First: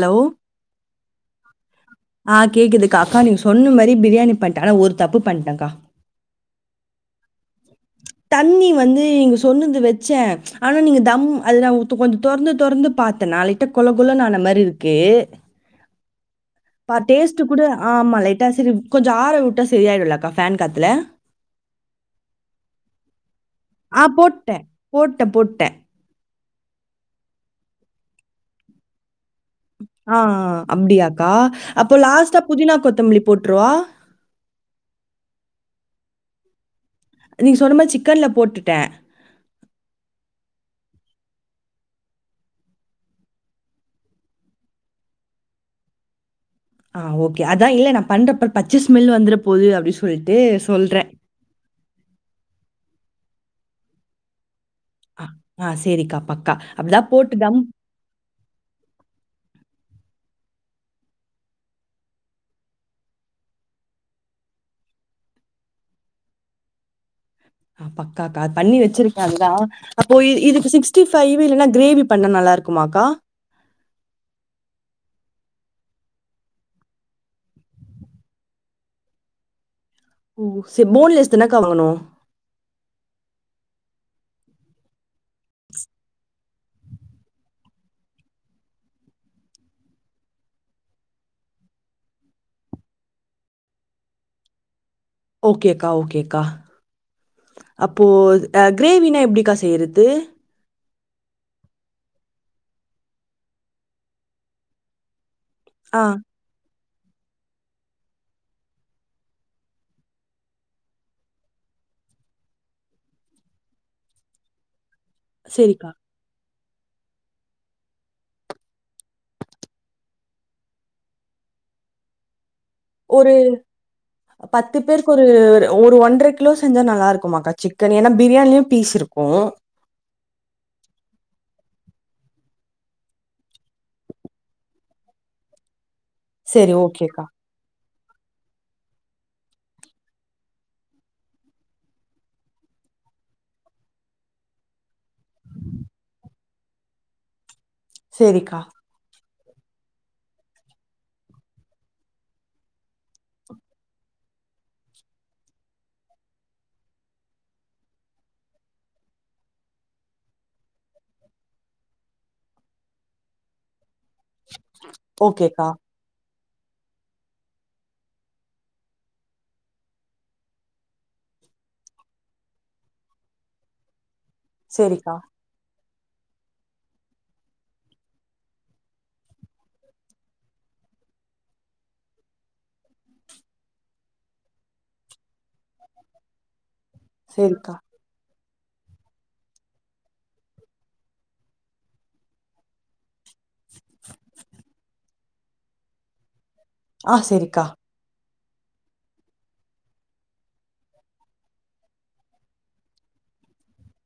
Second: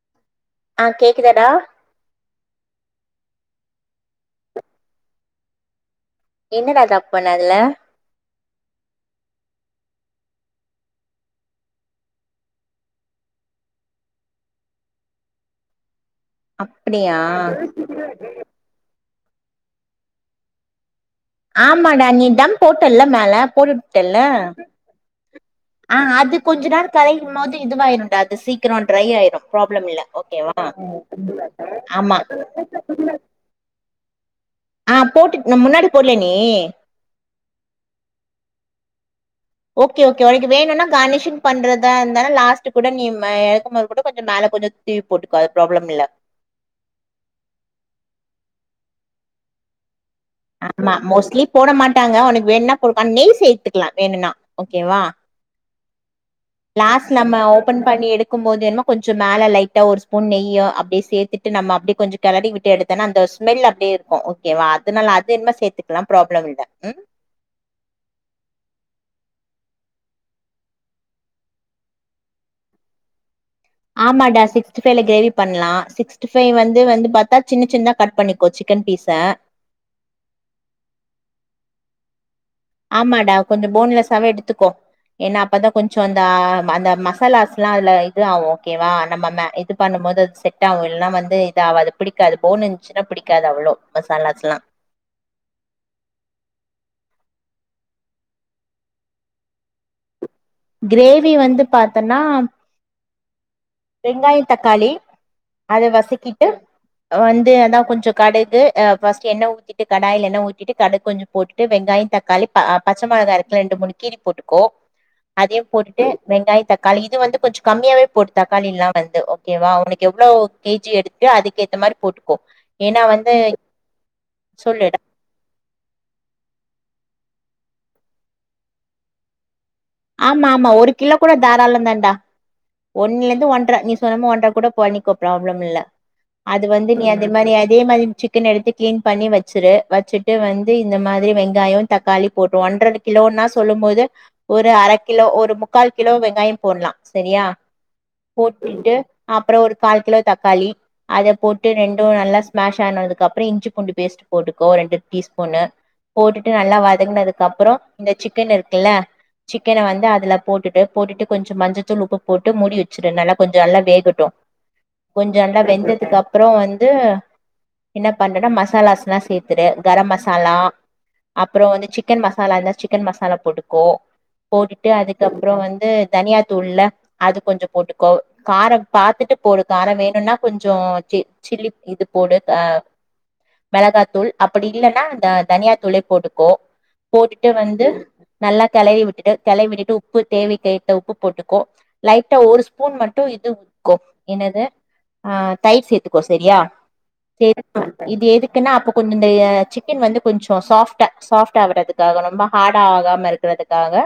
Love ஆஹ் கேக்குதாடா ஆஹ் கேக்குதுக்கா அக்கா நீங்க சொன்ன மாரி பிரியாணி பண்டே ஆனா ஒரு தப்பு பண்டக்கா என்னடா தப்பு பண்ண அதுல தண்ணி வந்து நீங்க சொன்னது வெச்சே ஆனா நீங்க தம் அது நா து கொஞ்ச தொறந்து தொறந்து பாத்தனா லைட்டா கொல கொலனு ஆன மாரி இருக்கு கா அப்டியா டேஸ்ட்டு கூட ஆமா லைட்டா செரி கொஞ் ஞ்ச ஆர விட்டா செரியாயிடுலக்கா ஃபேன் காத்துல ஆமாடா நீ தம் போட்டல்ல மேல போட்டுவுட்டல்ல ட்டே போட்டே கொஞ்ச நேர கலையும் போது இதுவாயிருடா அது சீக்கிர ட்ரை ஆயிரு ப்ராப்ளம் இல்ல ஆ ஓகேவா அப்டியாக்கா? அப்போ ஆமா லாஸ்ட்டா புதினா கொத்தமல்லி போட்றவா? ஆஹ் போட்டுட் நம் முன்னாடி போட்லேன் நீ நீங்க சொன்னமாரி சிக்கன்ல போட்டுட்டே ஓகே ஓகே ஒனக்கு வேணுனா கார்னிஷிங் பண்றதா இருந்தாலு லாஸ்ட்டு கூட நீ மெ எறக்கும்போது கூட கொஞ்ச மேல கொஞ்ச தூவி போட்டுக்கோ ஒரு ப்ராப்ளம் இல்ல ஆஹ் ஓகே அதா இல்ல நா பண்றப்ப பச்ச ஸ்மெல்னு வந்துரப் போது அப்டி சொ ஆமா மோஸ்ட்லி போட மாட்டாங்க ஒனக்கு வேண்னா போட் ஆஹ் நெய் சேர் த்துக்லா வேணுனா ஓகேவா ஆஹ் சேரிக்கா லாஸ்ட் நம்ம ஓப்பன் பண்ணி எடுக்கும் போது வேண்ணா கொஞ்ச மேல லைட்டா ஒரு ஸ்பூன் நெய்யு அப்டியே சேத்துட்டு நம்ம அப்டி கொஞ்ச கெளறி விட்டு எடுத்தனா அந்த ஸ்மெல் அப்டியே இருக்கு ஓகேவா அதனால அது வேணுனா சேத்துக்லா ப்ராப்ளம் இல்ல உம் ஆஹ் பக்காக்கா பண்ணி வச்சிருக்கே அதுதா அப்போ இதுக்கு சிக்ஸ்டி ஃபைவ் இல்லனா க்ரேவி பண்ண நல்லா இருக்குமாக்கா ஆமாடா சிக்ஸ்டி ஃபைல க்ரேவி பண்லா சிக்ஸ்ட்டி ஃபை வந்து வந்து பாத்தா சின்ன சின்தா கட் பண்ணிக்கோ சிக்கன் பீஸ ஓ செ போன் லெஸ் தானக்கா வாங்கணு ஆமாடா கொஞ்சொ போன் லெஸ்ஸாவே எடுத்துக்கோ ஏன்னா அப்பதா கொஞ்சொ அந்தா அந்த மசாலாஸ்லா அதுல இது ஆவு ஓகேவா நம்ம ம இது பண்ணம் போது அது செட்டாவு இல்னா வந்து இது ஆவாது பிடிக்காது போன் இந்த்ச்சுனா பிடிக்காது அவ்ளோ மாசாலாஸ்லா ஓகேக்கா ஓகேக்கா அப்போ அ க்ரேவீனா எப்டிக்கா செய்றது க்ரேவி வந்து பாத்தன்னா வெங்காயொ தக்காளி அத ஆ வசக்கிட்டு வந்து அதா கொஞ்சொ கடுகு ஆ ஃபஸ்ட்டு எண்ண ஊத்திட்டு கடாய்ல எண்ண ஊத்திட்டு கடுக் கொஞ்சம் போட்டுட்டு வெங்காயந் தக்காளி ப பச்ச மொளகா இருக்குல்ல ரெண்டு மூணு கீறி போட்டுக்கோ அதையும் சரிக்கா போட்டுட்டு வெங்காய தக்காளி இது வந்து கொஞ்சொ கம்மியாவே போட் தக்காளில்லா வந்து ஓகேவா ஒனக்கு எவ்ளோ கே ஜி எடுத்தியோ அதுக்கேத்த மாரி போட்டுக்கோ ஏன்னா ஒரு வந்து பத்து சொல்லுடா பேருக்கு ஒரு ஒரு ஒன்ற கிலோ செஞ்சா நல்லா இருக்கு மாக்கா சிக்கன் ஏன்னா பிரியாணிலயு பீஸ் இருக்கு ஆமா ஆமா ஒரு கிலோ கூட தாராளந்தான்டா ஒன்னுல இருந்து ஒன்ற நீ சொன்ன மா ஒன்ற கூட பண்ணிக்கோ ப்ராப்ளம் இல்ல அது சரி வந்து நீ ஓகேக்கா அதே மாரி அதே மாதிரி சிக்கன் எடுத்து கிளீன் பண்ணி வச்சிரு வச்சிட்டு வந்து இந்த மாதிரி வெங்காயோ தக்காளி போட்டு ஒன்ற கிலோன்னா சொல்லும் போது ஒரு ஒரு அரை கிலோ ஒரு முக்கால் கிலோ வெங்காயோ போடலா சரியா சரிக்கா போட்டுட்டு அப்பறோ ஒரு கால் கிலோ தக்காளி அத போட்டு ரெண்டு நல்லா ஸ்மாஷ் ஆனதுக்கு அப்பறோ இஞ்சி பூண்டு பேஸ்ட் போட்டுக்கோ ரெண்டு டீஸ் ஸ்பூன் போட்டுட்டு நல்லா வதங்கினதுக்கு அப்பறோ இந்த சிக்கன் இருக்குல்ல சிக்கன வந்து அதுல போட்டுட்டு போட்டுட்டு கொஞ்சோ மஞ்சத்தூள் உப்பு போட்டு மூடி வச்சிரு நல்லா கொஞ்சோ நல்லா வேகட் டு கொஞ்சோ நல்லா ஓகேக்கா வெந்ததுக்கு அப் அப்பறோ வந்து என்ன பண்றன்னா மசாலாஸ்ல்லா சேத்துரு கரம் மசாலா அப்பறோ வந்து சிக்கன் மசாலா இருந்தா சிக்கன் மசாலா போட்டுக்கோ போட்டுட்டு சரிக்கா அதுக்கப்பறோ வந்து தனியாத்தூள்ல்ல அது கொஞ்சோ போட்டுக்கோ காரம் பாத்துட்டு போடு காரம் வேணுன்னா கொஞ்சோ சி சில்லி இது போடு ஆ மெளகாத்தூள் அப்டி இல்லைன்னா அ தனியாதூளே போட்டுக்கோ போட்டுட்டு சரிக்கா வந்து நல்லா கிளவி விட்டு கிளவி விட்டுட்டு உப்பு தேவைக்கு ஏத்த உப்பு போட்டுக்கோ லைட்டா ஒரு ஸ்பூன் மட்டு இது ஊத்திக்கோ என்னது ஆ தயிர் சேத்துக்கோ சரியா ஆ சரிக்கா சேரிக்கா இது எதுக்கு கேனா அப்ப கொஞ்சோ இந்தய சிக்கன் வந்து கொஞ்சோ சாஃப்ட்டா சாஃப்ட ஆகறதுக்காகனு ரொம்ப ஹார்டா ஆகாம இருக்கறதுக்காக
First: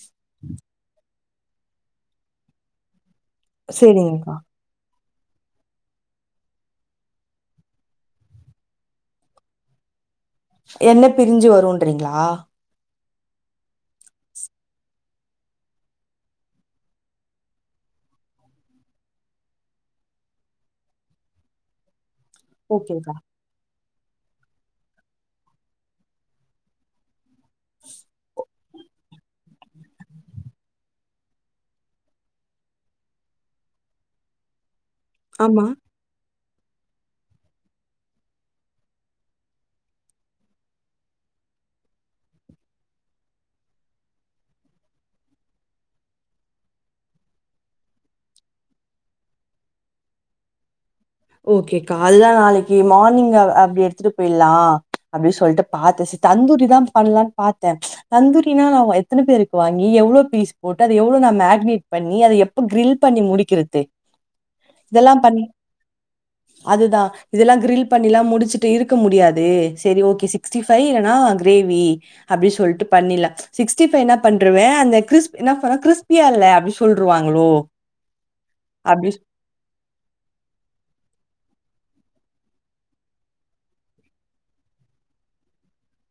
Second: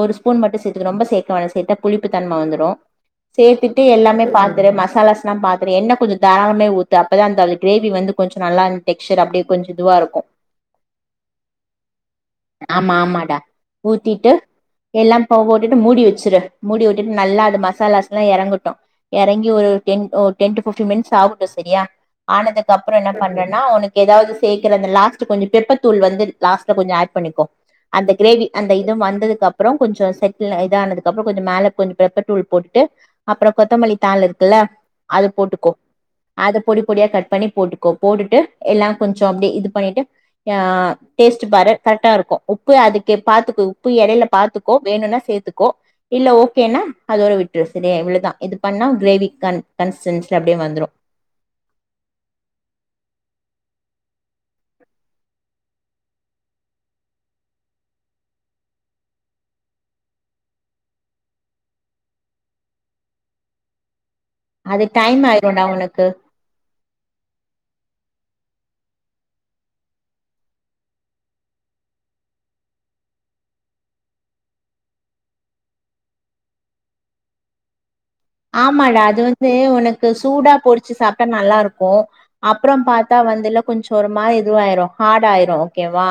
ஒரு ஸ்பூன் மட்டு சேத்துக்கு ரொம்ப சேக் ப, பழோ சேத்தா புளிப்புத்தன்ம வந்துரு சேத்துட்டு எல்லாமே சரிங்கக்கா பாத்துரு மசாலாஸ் நா பாக்கற எண்ண கொஞ்சோ தாராலமே ஊத்து அப்பதா அந்தலு கிரேவி வந்து கொஞ்சோ நல்லா அந்த டெக்ஸ்சர் அப்டே கொஞ்ச இதுவா இருக்கு எண்ண பிரிஞ்சு வருன்றீங்களா மாமாடா ஊத்திட்டு எல்லா போகவுட்டுட்டு மூடி வெச்சுரு மூடி உட்டுட் நல்லா அது மசாலாஸ்லா எறங்கட்டு எறங்கி ஒரு டென் ஒ டென் டூ பிப்டீன் மினிஸ் ஆகட்டு செரியா ஆனதுக்கப்பறோ ஓகேக்கா என்ன பண்றன்னா உனக் எதாவது சேக்கற அந்த லாஸ்ட் கொஞ்ச பெப்பர்த்தூள் வந்து லாஸ்ட்ல கொஞ்சோ ஆட் பண்ணிக்கோ அந்த கிரேவி அந்த இது நண்டுது அப்புறம் கொஞ்சம் செட்டில் இத ஆனதுக்கு அப்புறம் கொஞ்சம் மேல கொஞ்சம் பெப்பர் தூள் போட்டு அப்பறம் கொத்தமல்லி தாள் இருக்குயில்ல அத ஆமா. போட்டுக்கோ அதை பொடி பொடியாக கட் பண்ணி போட்டுக்கோ போட்டுட்டு எல்லாம் கொஞ்சம் அப்படியே இது பண்ணிவிட்டு டேஸ்ட் பாரு கரெக்டாக இருக்கும் உப்பு அதுக்கு பார்த்துக்கு உப்பு இடையில் பாத்துக்கோ வேணும்னா சே்த்துக்கோ இல்ல ஓகேன்னா அதோட விட்டு சரிய இவ்வளவுதான் இது பண்ணா கிரேவி கன்சிஸ்டன்சில அப்படியே வந்துடும் ஓகே கால்ல நாளைக்கு மார்னிங் அப்படி எடுத்துட்டு போயிடலாம் அப்படின்னு சொல்லிட்டு பா்த்தேன் தந்தூரி தான் பண்ணலான்னு பார்த்தேன் தந்தூரினா நான் எத்தனை பேருக்கு வாங்கி எவ்ளோ பீஸ் போட்டு அதை எவ்வளோ நான் மேக்னேட் பண்ணி அதை எப்ப கிரில் பண்ணி முடிக்கிறது அது டைம் இதெல்லாம் பண்ணி ஆயிரும்டா உன்க் அதுதான் இதெல்லாம் கிரில் பண்ணில எல்ல முடிச்ச வைச்சிட்டு இருக்க முடியாது சரி ஓகே சிக்ஸ்டி ஃபைவ் இல்லனா கிரேவி அப்புடின்னு சொல்லிட்டு பண்ணிலாம் ச் சிக்ஸ்டி ஃபைவ் என்ன பண்ணிருவேன் அந்த கிஸ்பியா என்ன கிஸ்பியா இல்ல அப்படி சொல்லிருவாங்களோ ஆமாடா அது வந்து உனக்கு சூடா பொறிச் வைச்ச சாப்பிட்டா நல்லா இருக்கும் அப்புறம் பார்த்தா வந்துல கொஞ்சம் ஒரு மாி இதுவாயிரும் ஹார்ட் ஆயிரும் ஓகேவா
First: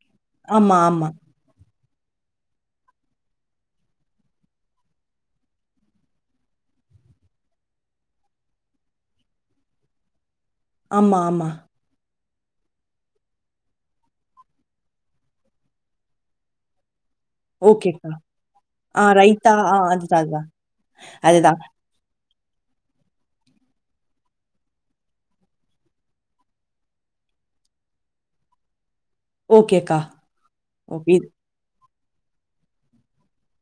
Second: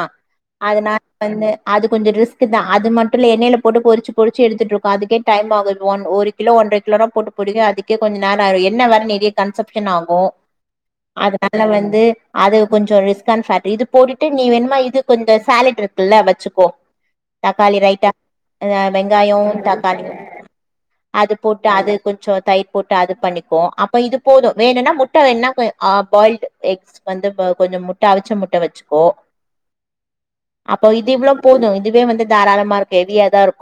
ஆமா, அதனால ஆமா. வந்து அதுக்கு கொஞ்சம் ரிஸ்க் தான் அது மட்டும் இல்ல எண்ணெயில போட்டு பெறிச்சி பெறிச்சி எடுத்துட்டு இருக்கும் அதுக்கே டைம் ஆகும் ஒரு கிலோ ஒன்றரை போட்டு முடிக்க அதுக்கு கொஞ்சம் நேரம் ஆயிரும் என்ன வேற நிறைய கன்சப்ஷன் ஆகும் ஆமா, ஆமா. அதனால வந்து அது கொஞ்சம் ரிஸ்க ஃபேக்ட் இது போட்டுட்டு நீ வேணுமா இது கொஞ்சம் சேலட் இருக்குல்ல வச்சுக்கோ தக்காளி ரைத்தா ஓகேக்கா. ஆ வெங்காயம் ரைத்தா ஆ தக்காளி அதுதான் அதுதான். அது அதுதான். போட்டு அது கொஞ்சம் தயிர் போட்டு அது பண்ணிப்போம் அப்போ இது போதும் வேணும்னா முட்டை வேன்ன பாயில் எக்ஸ் வந்து கொஞ்சம் முட்டை அவிச்ச முட்டை வச்சு போ ஓகேக்கா. அப்போ இது ஓகே. இவ்வளவு போதும் அதுவே வந்து தாராளமா இருக்கு கேவியாதான் இருக்கும்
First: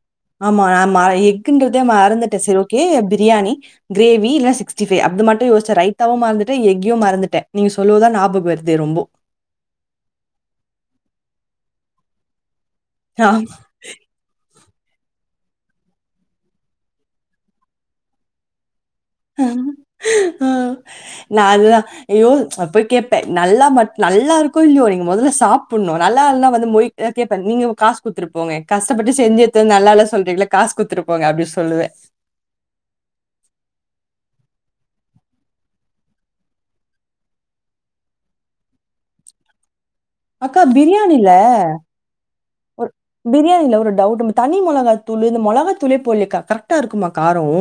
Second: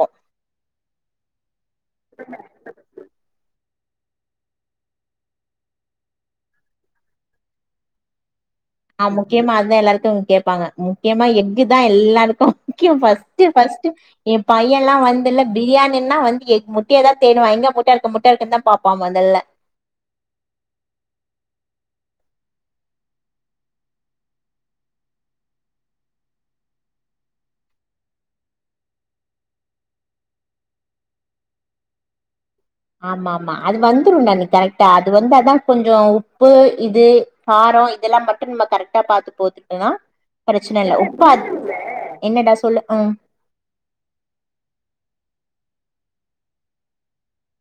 ஆமா ந எக்குன்றதே மறந்துட்டேன் சரி ஓகே அப்படி பிரியாணி கிரேவி இல்ல சீஸ்ட்டிபை அது மட்டும் யோசிச்சேன் மறந்து எியும் மறந்துட்டே நீங்க சொல்லான் ஞாபகம் வருது ரொம்போ. ஆஹ் முக்கியமா அதுதான் எல்லாருக்கும் கேட்பாங்க முக்கியமா இதான் எல்லாருக்கும் முக்கியம்ஃஸ் ஃபஸ்ட் ஆமா. ஃபஸ்ட்டு பையன் எல்லா வந்து இல பிரியாணின்னா வந்து முட்டைய தான் தேடுவன் எங்க முட்டா இருக்கு முட்டா இருக்கு தான் பா ஹ நான் அதுதான் யோ நான் போய் கேட்பன் நல்லா ம நல்லா இருக்கோ இல்லையோ நீங்க முதல்ல சாப்பிடணும் நல்லா இருந்தா வந்து மொய் கேப்பேன் நீங்க காசு குத்துருப்போங்க கஷ்டப்பட்டு செஞ்சு எ நல்லா இள சொல்றீங்கள காசு குத்துருப்போங்க அப்படின்னு சொல்லுவேன் ஆமா ஆமா அது வந்துரும்ண்டா நீ கரெக்டா அது வந்து அதான் கொஞ்சம் உப்பு இது காரம் இதெல்லாம் மட்டும் நம்ம கரெக்டா பாாரத்து போத்துட்டோ தான் அக்கா பிரியாணி இல என்னடா சொல்லு ஒரு ம் பிரியாணி இல்ல ஒரு டவுட் தனி மிளகா தூள் இந்த மிளகா தூளே போல கரெக்டா இருக்குமா காரம்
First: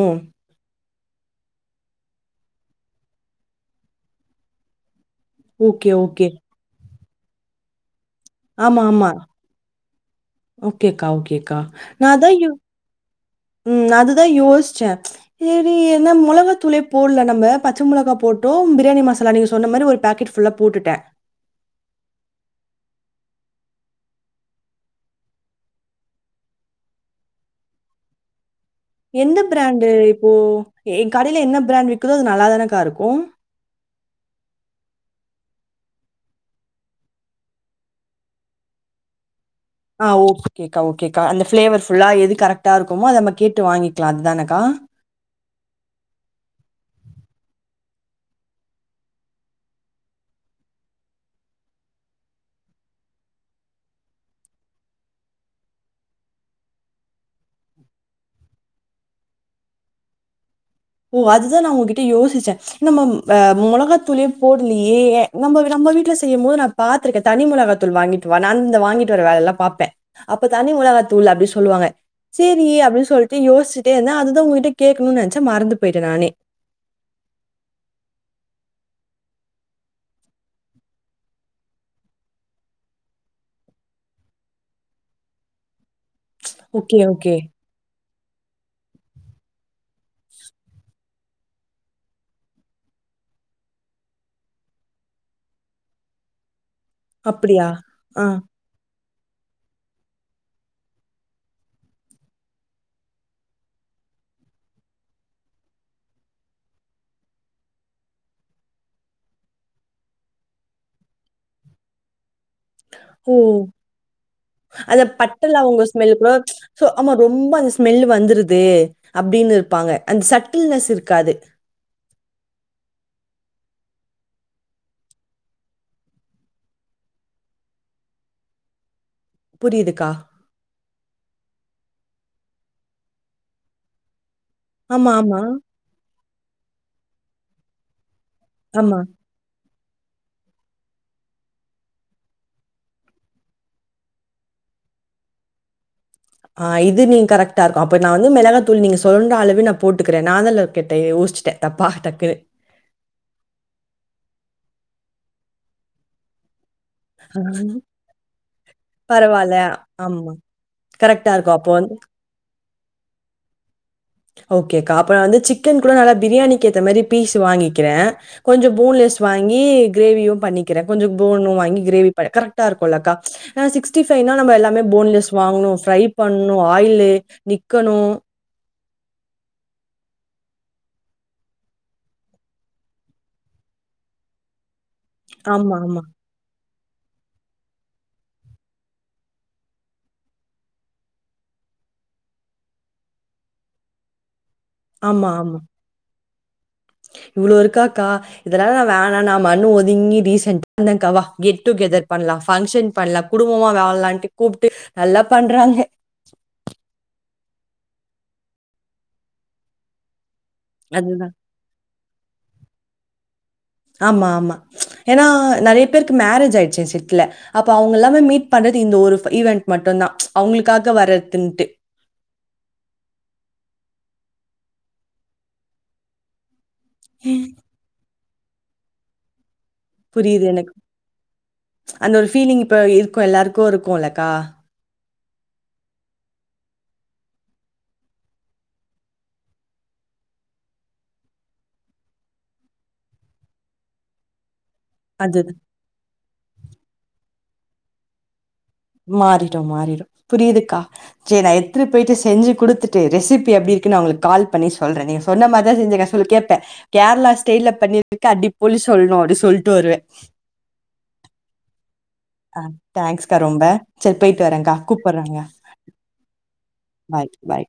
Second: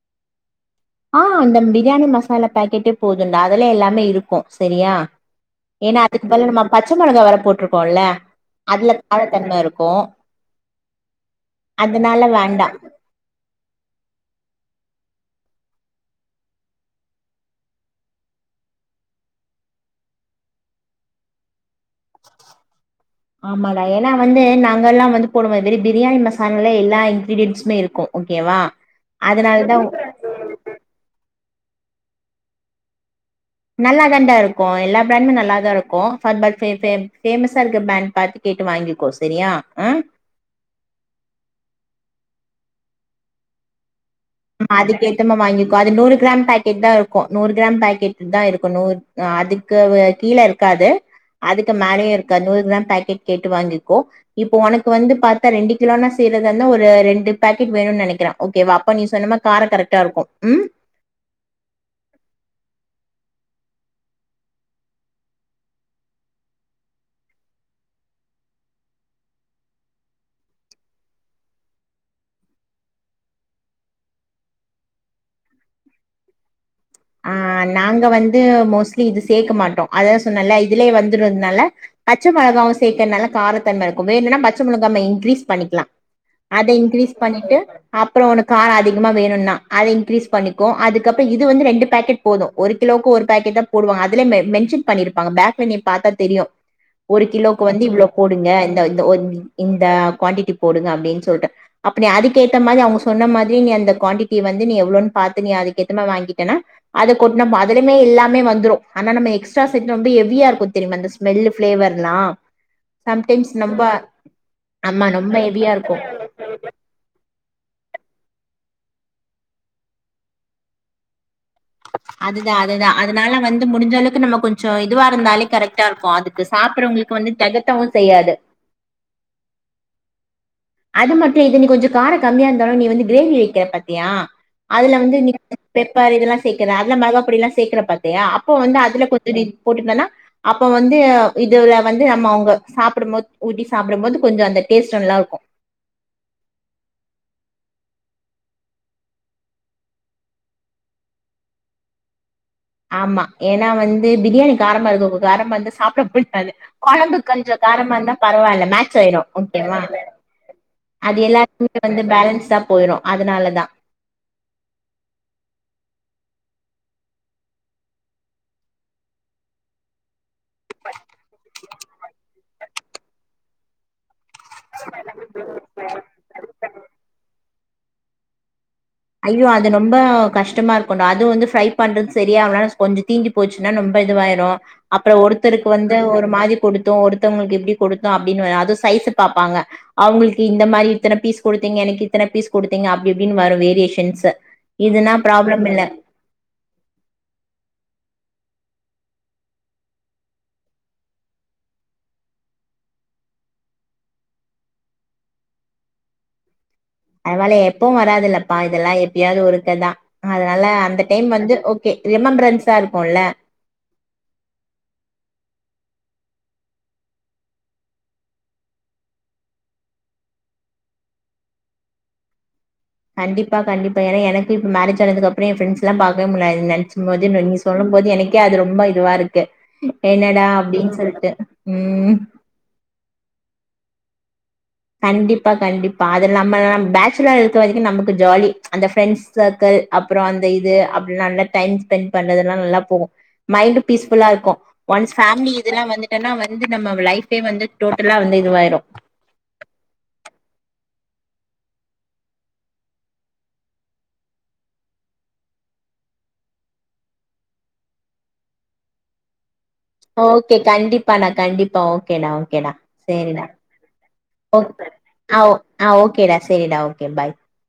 ஆஹ் அந்த பிரியாணி மசாலா பாக்கெட்டே போதும்ண்டா அதுலே எல்லாமே இருக்கும் சரியா ஓகே, ஏனா ஓகே. அதுக்கு பதில் [unintelligible] ச்ச மொளகா வேற போட்ருக்கோல்ல ஆம அதுல ஆமா காரத்தன்ம இருக்கு ஓகேக்கா ஓகேக்கா நா அதனால அதா யோ வேண்டா ம் அதுதா யோஸ்ச்சே ஏரி என்ன மொளகா தூளே போல்ல நம்ப பச்ச மொளகா போட்டோம் பிரியாணி மசாலா நீங்க சொன்ன மாரி ஒரு பேக்கெட் ஃபுல்லா போட்டுட்டே ஆமாடா ஏனா வந்து நாங்க எல்லா வந்து போடும்ப வெரி பிரியாணி மசாங்களே எல்லா இன்கிரீடியன்ட்ஸுமே இருக்கூ ஓகேவா எந்த அதனாலதா பிராண்டு இப்போ எ எக் கடையில என்னப் பிராண்ட் விக்குதோ அது நல்லாதானக்காருக்கூ நல்லா தாண்டா இருக்கூ எல்லா பிராண்ட்மே நல்லாதா இருக்கூ [unintelligible] ஃபேமஸா இருக்க பிராண்ட் பாத்து கேட்டு வாங்கிக்கோ செரியா ஆ ஓகே கேக்கா ஓகேக்கா அந்த ஃபிளேவர் ஃபுல்லா எது கரெக்டா இருக்குமோ அத நம்ம கேட்டு வாங்கிக் ம் அதுக்கேத்தமா வாங்கிக்கோ அது நூறு கிராம் பேக்கெட் தா இருக்கு நூறு கிராம் பேக் கெட்டு தா இருக்கு நூத் அதுக்குவு கீழ இருக்காது அதுக்கு மேலயு இருக்கா நூறு கிராம் பேக்கெட் கேட்டு வாங்கிக்கோ இப்ப ஒனக்கு வந்து பாத்தா ரெண்டு கிலோனா செய்றதன்ன ஒரு ரெண்டு பேக்கெட் வேணுன் நெனைக்கிறே ஓகேவா அப்ப நீ ஸ் சொன்னமா காரொ கரெக்ட்டா இருக்கு உம் ஓ அதுதா நா உங்ககிட்ட யோசிச்சே நம்மம் ப மொளகாத்தூளே போட்லியே ஏ நம்ப நம்ப வீட்ல செய்யம் போது நா பாத்திருக்கே தனி மொளகாத்தூள் வாங்கிட்டு வா நான் இந்த வாங்கிட்டு வர வேல எல்லா பாப்பே அப்ப தனி மொளகாத்தூள் அப்டி சொல்லுவாங்க சேரி அப்டி சொல்ட்டு யோஸ்சிட்டே இருந்தே அதுதா உங்க கிட்ட கேக்குணுன் நெனைச்சே மறந்து போய்ட்டே நானே அ நாங்க வந்து மோஸ்ட்லி இது சேக்க மாட்டோ அதா சொன்னல்ல இதுலே வந்துருதுனால பச்ச மொளகாவு சேக்கர்னால காரத்தன்மருக்கு வேணுனா பச்ச மொளகாமை இன்க்கிரீஸ் பண்ணிக்லா அத ஓகே, இன்கிரீஸ் ஓகே. பண்ணிட்டு அப்புறோ உனக் கார அதிகமா வேணுன்னா அத இன்கிரீஸ் பண்ணிக்கு அதுக் கப்ற இது வந்து ரெண்டு பேக்கெட் போது ஒரு கிலோவுக்கு ஒரு பேக்கெட் தா போடுவாங்க அதுல மெ மென்ஷன் பண்ணிருப்பாங்க பேக்ல நீ பாத்தா தெரியு ஒரு கிலோக்கு அப்படியா? வந்து இவ்ளோ ஆ. போடுங்க இந்த ந்த ஒந் இந்த குவான்டிட்டி போடுங்க அப்டின் சொல்ட்டு அப்ப நீ அதுக்கேத்த மாதி அவுங்க சொன்ன மாதிரி நீ அந்த குவான்டிட்டிய வந்து நீ எவ்ளோன் பாத்து நீ அதுக்கேத்த மா வாங்கிட்டேனா அத கொட் நம் அதுலிமே எல்லாம வந்துரு ஆனா நம்ம எஸ்ட்ரா [unintelligible] எவியா இருக்கு தெரியுமா அந்த ஸ்மெல்லு ஃபிளேவர்ல்லா ஓ அத ஆமா ரொம்ப பட்ட ஹெவியா லவங்க இருக்கு ஸ்மெல் கூடொ சோ ஆமா ரொம்ப அந்த ஸ்மெல் வந்துருது து அப்டின்னு இருப்பாங்க அந்த சட்டில்னஸ் இருக்காது அதுதா அதுதா அதுனால வந்து முடிஞ்சளவுக்கு நம்ம கொஞ்சோ இதுவா இருந்தாலே கரெக்ட்டா இருக்கு அதுக்கு சாப்பிறவங்களுக்கு வந்து தெகட்டவு செய்யாது புரிதுக்கா அது மட்டு இது நீ கொஞ்சோ கார கம்மியா இருந்தாலு நீ வந்து கிரேவி வெக்கிற பாத்தியா அதுல ஆமா, வந்து நீ ஆமா, ப் பெப்பர் இதெல்லா சேக்கற அதெல மெளகாப்படிலா சேக்கற பா தியா அப்ப வந்து ஆமா. அதுல கொஞ்சோ டின் போட்டுட்டோன்னா அப்ப வந்து அ இதுல வந்து நம்ம அவுங்க சாப்பிடும்போ ஊத்தி சாப்படும் போது கொஞ்சோ அந்த டேஸ்ட் நல்லாருக்கு ஆஹ் இது நீங் கரெக்டா இருக்கு அப்ப நா வந்து மிளகா தூள் நீங்க சொன்ன அளவே நா போட்டுக்கிறே நாதல்ல கேட்ட யோஸ்ச்சுட்டே தப்பா டக்குனு ஆம்மா ஏனா வந்து பிரியாணி காரமா இருக்க கு காரமா இந்தா சாப்ட [unintelligible] கொழம்பு கொஞ்ச காரமாருந்தா பரவால்ல மேச் ஆயிரு பரவால்ல. ஓகேவா ஆமா. அது கரெக்ட்டா எல்லா இருக்கும். அப்போ [inaudible] வந்து பேலன்ஸா போயிரு அதுனாலதா ஓகேக்கா அப்ப நா வந்து சிக்கன் கூட நல்லா பிரியாணிக்கு ஏத்த மாரி பீஸ் வாங்கிக்கிறே கொஞ்சோ போன்லெஸ் வாங்கி கிரேவியு பண்ணிக்கிறே கொஞ்சோ போனு வாங்கி கிரேவி ப கரெக்டாருக்குல்லக்கா அ சிக்ஸ்டி ஃப் ஃபைனா நம்ப எல்லாமே போன்லெஸ் வாங்குணு ஃப்ரை பண்ணு ஆயிலு நி கணு ஐயோ அது ரொம்ப கஷ்டமா இருக்குன்டா அது வந்து ஃப்ரை பண்றது சரியாவல கொஞ்சோ தீஞ்சி போச்சுன்னா நொம்ப இதுவாயிரு அப்புற ஒருத்தருக்கு ஆமா, வந்து ஆமா. ஒரு மாரி குடுத்தோ ஒருத்தவங்களுக்கு இப்டி குடுத்தோ அப்டினு அது சைஸ்ஸ பாப்பாங்க அவுங்களுக்கு இந்த மாரி இத்தன பீஸ் குடுத்தீங்க எனக்கு இத்தன பீஸ் குடுத்தீங்க அப்டி இப்டின்னு வரு வேரியே ஷன்ஸ் இதுனா ஆமா, ஆமா. ப்ராப்ளம் இல்ல இவ்ளோ இருக்காக்கா இதெல்லா நா வேணா நா மனு ஒதுங்கி டீசென்ட்டா இருந்தேங்க்கா வா கெட் டு கெதர் பண்லா ஃபங்க்ஷன் பண்லா குடும்பமா வாழலான்ட்டு கூப்ட்டு நல்லா பண்றாங்க பரவால எப்பவு வராதில்லப்பா இதெல்லா எப்பயாது ஒருக்கதா அதனால அந்த டைம் அதுதான் வந்து ஓகே ரிமெம்பர் அனுப்பிச்சிட்டாரு கொல ஆமாமா ஏனா நெறய பேருக்கு மேரேஜ் ஆயிடுச்சு செட்ல அப்ப அவுங்க எல்லாமே மீட் பண்றது இந்த ஒரு ஈவென்ட் மட்டுந்தா அவுங்களுக்காக வர்றதுன்ட்டு கண்டிப்பா கண்டிப்பா ஏனா எனக்கு இப்ப மேரேஜ் ஆனதுக்கப்றோ என் ஃப்ரெண்டஸ்ஸெல்லா பாக்கவே முல்ல அத நெ ச்சும்போது நீங்க சொல்லும்போது என கே அது ரொம்ப இதுவா இருக்கு என்னடா புரிது எனக்கு அப்படின்னு சொல்லிட்டு. அந்த ம். ஒரு ஃபீலிங் இப்ப இருக்கு எல்லாருக்கு இருக் குல்லக்கா கண்டிப்பா கண்டிப்பா அதுல நம்ம பேச்சுலரா இருக்க வரைக்கு நமக்கு ஜாலி அந்த ஃப்ரெண்ட்ஸ் சர்க்கிள் அப்றோ அந்த இது அப்படல்லா நல்லா டைம் ஸ்பென்ட் பண்றது எல்லா நல்லா போகு மைண்ட் பீஸ் ஃபுல்லா இருக்கு ஒன்ஸ் அதுதான் ஃபேமிலி இதெல்லா வந்துட்டன்னா வ ந்து நம்ம லைஃப் டைம் வந்து டோட்டலா வந்து இதுவா மாறி ட்டு மாறிரு புரிதுக்கா செரி நா எத்துட்டு போயிட்டு செஞ்சு குடுத்துட்டு ரெசிப்பி எப்டி இருக்குனு அவுங்களுக்கு கால் பண்ணி சொல்றே நீங்க சொன்ன மாதிரிதா செஞ்சிருக்கே சொல் கேப்பே கேரளா ஸ்டைல்ல பண்ணியிருக்கே அடி பொலி சொல்ணு அப்டின் சொல் ஓகே கண்டிப்பானா கண்டிப்பா ஓ ஆ தேங்க்ஸ்கா ரொம்ப செர் போயிட்டு ஓ வறேங்க்கா ஆ கூப்படுறங்க ஓ ஆ ஓகேடா. சரிடா. ஓகே. பாய் பாய்